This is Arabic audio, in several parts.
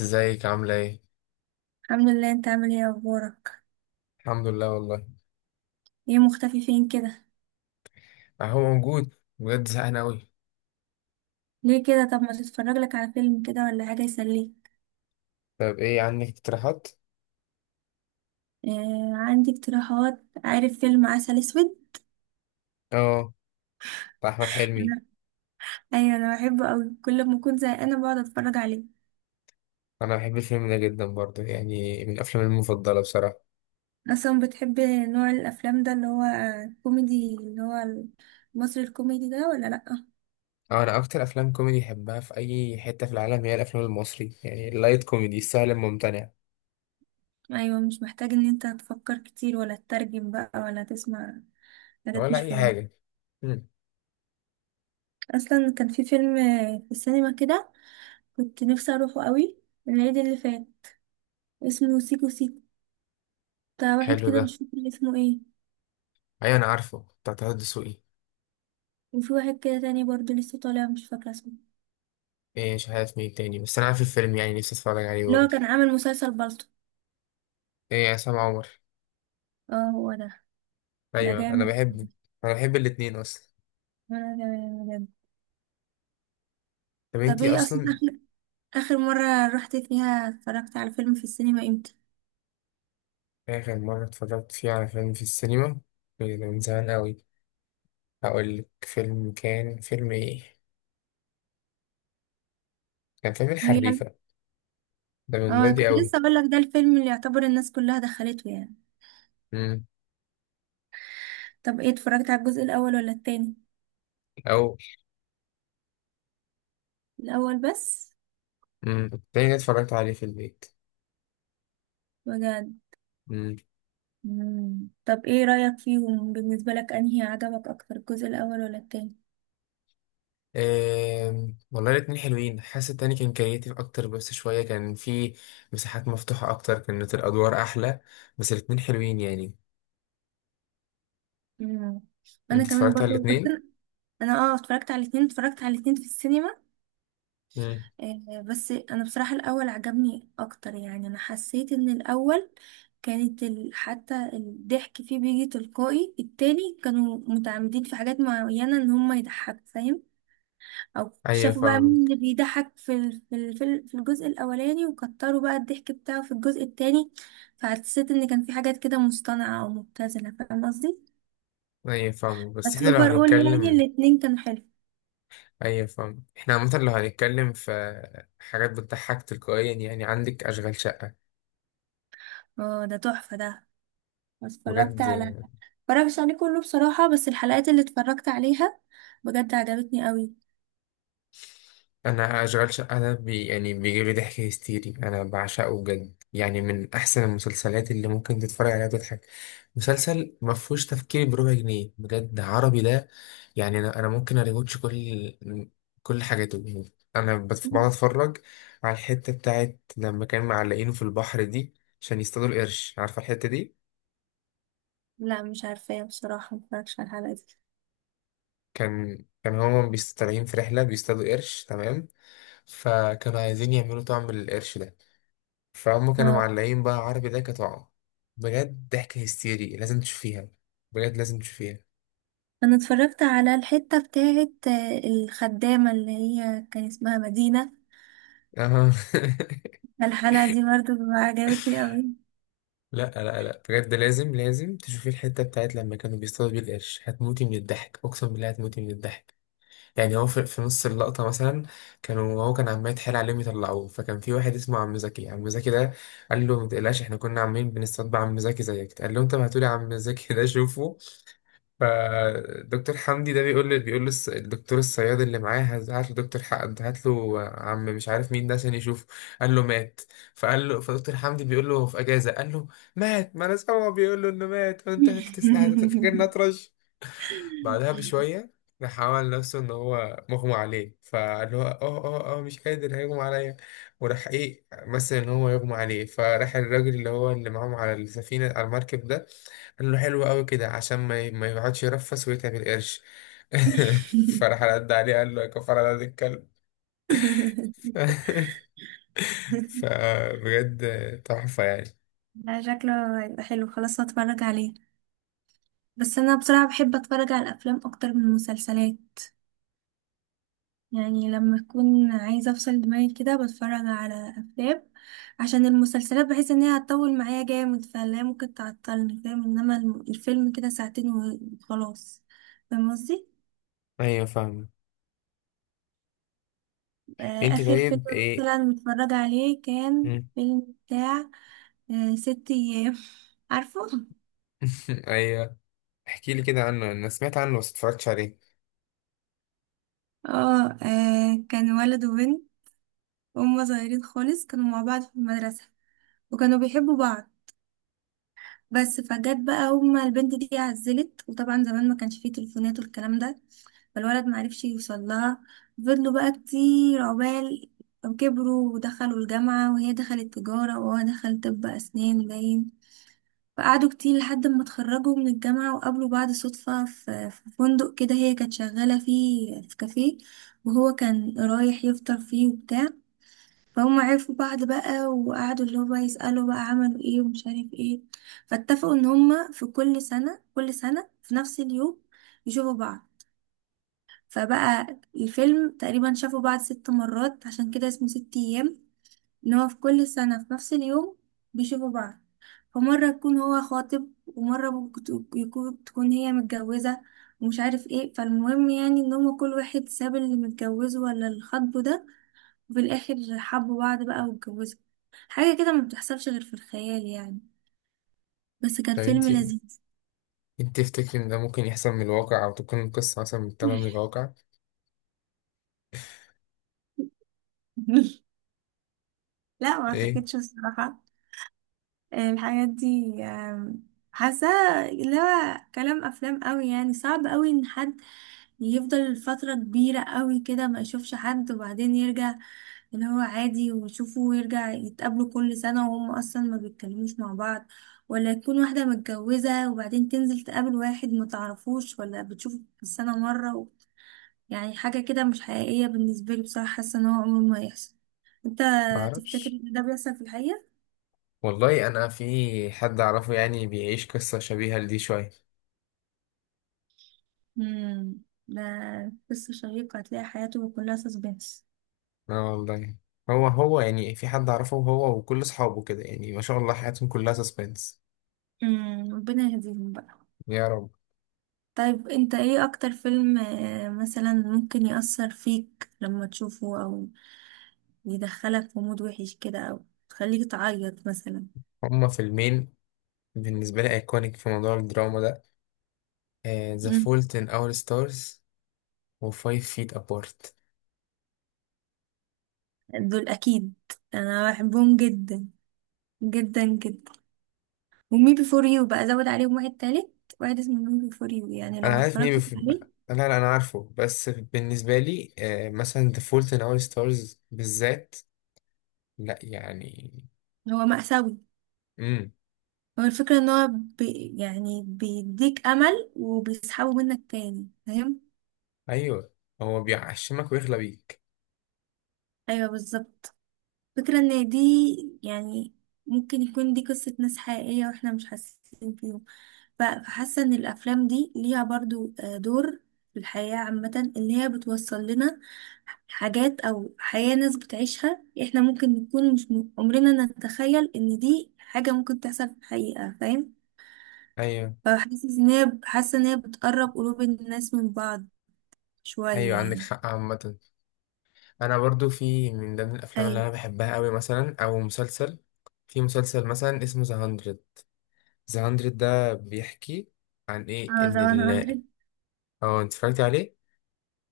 ازيك عاملة ايه؟ الحمد لله، انت عامل ايه؟ اخبارك؟ الحمد لله والله. ايه مختفي فين كده؟ اهو موجود بجد زهقان اوي. ليه كده؟ طب ما تتفرج لك على فيلم كده ولا حاجه يسليك. طب ايه عندك اقتراحات؟ آه، عندي اقتراحات. عارف فيلم عسل اسود؟ اه. بتاع احمد حلمي. انا- ايوه انا بحبه قوي، كل ما اكون زهقانه بقعد اتفرج عليه. انا بحب الفيلم ده جدا برضه، يعني من افلامي المفضلة بصراحة. اصلا بتحب نوع الافلام ده اللي هو كوميدي، اللي هو المصري الكوميدي ده، ولا لا؟ اه، انا اكتر افلام كوميدي بحبها في اي حتة في العالم هي الافلام المصري، يعني اللايت كوميدي السهل الممتنع. ايوه مش محتاج ان انت تفكر كتير، ولا تترجم بقى، ولا تسمع حاجات ولا مش اي فاهم. حاجة. مم. اصلا كان في فيلم في السينما كده، كنت نفسي اروحه قوي، العيد اللي فات، اسمه سيكو سيكو، بتاع واحد حلو كده ده. مش فاكرة اسمه ايه. ايوه، انا عارفه، بتاع طه دسوقي. وفي واحد كده تاني برضه لسه طالع مش فاكرة اسمه، ايه، مش عارف مين تاني، بس انا عارف الفيلم يعني، نفسي اتفرج عليه اللي هو برضه. كان عامل مسلسل بالطو. ايه، عصام عمر. اه هو ده. ده ايوه، انا جامد. بحبه. انا بحب الاتنين اصلا. وانا جامد بجد. طب طب انتي ايه اصلا اصلا. آخر مرة رحت فيها اتفرجت على فيلم في السينما امتى؟ آخر مرة اتفرجت فيه على فيلم في السينما من زمان أوي. هقولك فيلم كان فيلم إيه؟ كان فيلم هي الحريفة. ده من اه بدري كنت أوي. لسه اقول لك، ده الفيلم اللي يعتبر الناس كلها دخلته يعني. مم. طب ايه، اتفرجت على الجزء الاول ولا التاني؟ أو. الاول بس. مم. التاني ده اتفرجت عليه في البيت. بجد. مم. مم. طب ايه رأيك فيهم؟ بالنسبة لك انهي عجبك اكتر، الجزء الاول ولا التاني؟ والله الاتنين حلوين، حاسس التاني كان كرياتيف أكتر، بس شوية كان فيه مساحات مفتوحة أكتر، كانت الأدوار أحلى. بس الاتنين حلوين يعني. مم. انا أنت كمان اتفرجت على برضو، بس الاتنين؟ انا أنا اه اتفرجت على الاثنين، اتفرجت على الاثنين في السينما. مم. بس انا بصراحة الاول عجبني اكتر، يعني انا حسيت ان الاول حتى الضحك فيه بيجي تلقائي. التاني كانوا متعمدين في حاجات معينة ان هم يضحكوا، فاهم؟ او أيوة شافوا بقى مين فاهمك. اللي بيضحك في الجزء الاولاني، وكتروا بقى الضحك بتاعه في الجزء التاني. فحسيت ان كان في حاجات كده مصطنعة او مبتذلة، فاهم قصدي؟ أيوة فاهمك، بس بس إحنا لو اوفر اول يعني هنتكلم. الاتنين كانوا حلو. ايوه فاهم، احنا عامة لو هنتكلم في حاجات بتضحك تلقائيا، يعني عندك اشغال شقة. اه ده تحفة ده. اتفرجت بجد. على اتفرجتش عليه كله بصراحة، بس الحلقات اللي اتفرجت عليها بجد عجبتني قوي. انا اشغال شقة ده يعني بيجيب لي ضحك هستيري، انا بعشقه بجد، يعني من احسن المسلسلات اللي ممكن تتفرج عليها وتضحك. مسلسل ما فيهوش تفكير بربع جنيه، بجد عربي ده. يعني انا ممكن اريوتش كل حاجاته، يعني بقعد اتفرج على الحتة بتاعت لما كان معلقينه في البحر دي، عشان يصطادوا القرش. عارفة الحتة دي؟ لا مش عارفة بصراحة، متفرجش على الحلقة دي. كان هما بيستطلعين في رحلة بيصطادوا قرش، تمام. فكانوا عايزين يعملوا طعم للقرش ده، فهم كانوا اه معلقين بقى عربي ده كطعم. بجد ضحكة هستيري، لازم تشوفيها. بجد لازم تشوفيها. انا اتفرجت على الحتة بتاعت الخدامة اللي هي كان اسمها مدينة. اه. الحلقة دي برضو عجبتني قوي. لا لا لا، بجد لازم لازم تشوفي الحتة بتاعت لما كانوا بيصطادوا بيه القرش. هتموتي من الضحك، اقسم بالله هتموتي من الضحك. يعني هو في نص اللقطة مثلا، هو كان عمال يتحايل عليهم يطلعوه، فكان في واحد اسمه عم زكي. عم زكي ده قال له ما تقلقش، احنا كنا عاملين بنستطبع عم زكي زيك. قال له انت بعتولي عم زكي ده شوفه، فدكتور حمدي ده بيقول له الدكتور الصياد اللي معاه: هات، هات له دكتور حق، هات له عم مش عارف مين ده عشان يشوفه. قال له مات. فقال له، فدكتور حمدي بيقول له هو في اجازة، قال له مات. ما انا سامعه بيقول له انه مات، وانت فاكرني اطرش؟ بعدها بشوية راح عمل نفسه إن هو مغمى عليه، فقال له اه اه اه مش قادر، هيغمى عليا. وراح إيه مثل إن هو يغمى عليه، فراح الراجل اللي هو اللي معاهم على السفينة، على المركب ده، قال له حلو قوي كده عشان ما يقعدش يرفس ويتعب القرش. فراح رد عليه قال له: يا كفر على هذا الكلب. فبجد تحفة يعني. لا شكله هيبقى حلو، خلاص هتفرج عليه. بس انا بصراحة بحب اتفرج على الافلام اكتر من المسلسلات. يعني لما أكون عايزة أفصل دماغي كده بتفرج على أفلام، عشان المسلسلات بحس إن هي هتطول معايا جامد فلا، ممكن تعطلني فاهم، إنما الفيلم كده ساعتين وخلاص. فاهم قصدي؟ أيوة فاهمة. آه، أنت آخر فيلم طيب إيه. مثلا متفرج عليه كان مم. فيلم بتاع 6 أيام. عارفه؟ أيوة. احكي لي كده عنه، أنا سمعت عنه بس اتفرجتش عليه. اه كان ولد وبنت هما صغيرين خالص، كانوا مع بعض في المدرسة وكانوا بيحبوا بعض. بس فجت بقى هما البنت دي عزلت، وطبعا زمان ما كانش فيه تليفونات والكلام ده، فالولد معرفش يوصل لها. فضلوا بقى كتير عقبال كبروا ودخلوا الجامعة، وهي دخلت تجارة وهو دخل طب أسنان باين. فقعدوا كتير لحد ما اتخرجوا من الجامعة، وقابلوا بعض صدفة في فندق كده، هي كانت شغالة فيه في كافيه وهو كان رايح يفطر فيه وبتاع. فهم عرفوا بعض بقى، وقعدوا اللي هو بقى يسألوا بقى عملوا ايه ومش عارف ايه. فاتفقوا ان هما في كل سنة، كل سنة في نفس اليوم يشوفوا بعض. فبقى الفيلم تقريبا شافوا بعض 6 مرات، عشان كده اسمه 6 ايام، ان هو في كل سنة في نفس اليوم بيشوفوا بعض. فمرة يكون هو خاطب، ومرة ممكن تكون هي متجوزة ومش عارف ايه. فالمهم يعني ان هما كل واحد ساب اللي متجوزه ولا اللي خاطبه ده، وفي الآخر حبوا بعض بقى واتجوزوا. حاجة كده ما بتحصلش غير في الخيال يعني، بس كان طب فيلم أنت، لذيذ. تفتكر ان ده ممكن يحصل من الواقع، او تكون القصة مثلا متاخدة من الواقع؟ لا ما ايه اعتقدش الصراحة. الحاجات دي حاساه اللي هو كلام افلام قوي. يعني صعب قوي ان حد يفضل فترة كبيرة قوي كده ما يشوفش حد، وبعدين يرجع اللي هو عادي ويشوفه، ويرجع يتقابلوا كل سنة وهم اصلا ما بيتكلموش مع بعض. ولا تكون واحدة متجوزة وبعدين تنزل تقابل واحد ما تعرفوش ولا بتشوفه في السنة مرة يعني حاجة كده مش حقيقية بالنسبة لي بصراحة، حاسة ان هو عمره ما هيحصل. انت تفتكر معرفش. ان ده بيحصل في الحقيقة؟ والله انا في حد اعرفه يعني بيعيش قصة شبيهة لدي شوية. امم. ده قصة شيقة، هتلاقي حياته كلها سسبنس. اه والله. هو يعني في حد اعرفه، هو وكل اصحابه كده، يعني ما شاء الله حياتهم كلها سسبنس. ربنا يهديهم بقى. يا رب. طيب انت ايه اكتر فيلم مثلا ممكن يأثر فيك لما تشوفه، او يدخلك في مود وحش كده، او تخليك تعيط مثلا؟ هما فيلمين بالنسبة لي ايكونيك في موضوع الدراما ده: ذا امم فولت ان اور ستارز، و 5 فيت ابارت. دول اكيد، انا بحبهم جدا، جدا جدا. ومي بي فور يو بقى زود عليهم واحد تالت، واحد اسمه مي بي فور يو يعني لو انا ما عارف مين اتفرجتش لا عليه. لا، انا عارفه، بس بالنسبه لي مثلا The Fault in Our Stars بالذات، لا يعني. هو مأساوي. امم. هو الفكرة ان هو بي يعني بيديك امل وبيسحبه منك تاني، فاهم؟ ايوه. هو بيعشمك ويغلى بيك. ايوه بالظبط. فكرة ان دي يعني ممكن يكون دي قصة ناس حقيقية واحنا مش حاسين فيهم. فحاسة ان الافلام دي ليها برضو دور في الحياة عامة، اللي هي بتوصل لنا حاجات او حياة ناس بتعيشها احنا ممكن نكون مش م- عمرنا نتخيل ان دي حاجة ممكن تحصل في الحقيقة، فاهم؟ ايوه، فحاسس ان هي، حاسة ان هي بتقرب قلوب الناس من بعض شوية ايوه، عندك يعني. حق عامه. انا برضو في من ضمن الافلام اللي ايوه انا بحبها قوي مثلا، او مسلسل. في مسلسل مثلا اسمه ذا 100. ذا 100 ده بيحكي عن ايه؟ اه ان ذا ال 100. اه، انت اتفرجت عليه.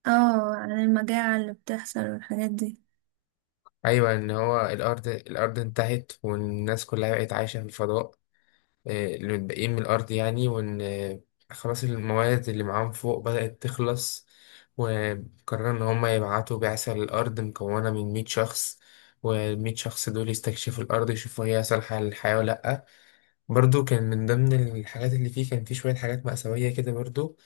اه عن المجاعة اللي بتحصل والحاجات دي. ايوه، ان هو الارض انتهت، والناس كلها بقت عايشه في الفضاء، اللي متبقيين من الأرض يعني. وإن خلاص الموارد اللي معاهم فوق بدأت تخلص، وقرروا إن هما يبعتوا بعثة للأرض مكونة من 100 شخص. والمية شخص دول يستكشفوا الأرض، يشوفوا هي صالحة للحياة ولا لأ. برضو كان من ضمن الحاجات اللي فيه، كان فيه شوية حاجات مأساوية كده برضو.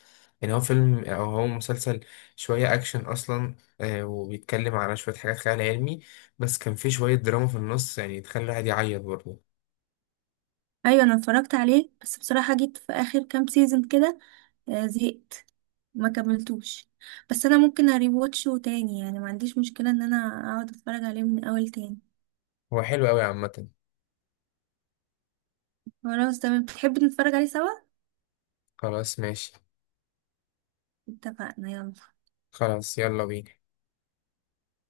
يعني هو فيلم، أو هو مسلسل شوية أكشن أصلا، وبيتكلم على شوية حاجات خيال علمي، بس كان فيه شوية دراما في النص يعني تخلي الواحد يعيط برضه. ايوه انا اتفرجت عليه، بس بصراحة جيت في اخر كام سيزون كده زهقت ما كملتوش. بس انا ممكن اريواتشه تاني، يعني ما عنديش مشكلة ان انا اقعد اتفرج عليه من اول تاني. هو حلو أوي عامة. خلاص تمام، بتحب نتفرج عليه سوا؟ خلاص ماشي. اتفقنا يلا. خلاص يلا بينا.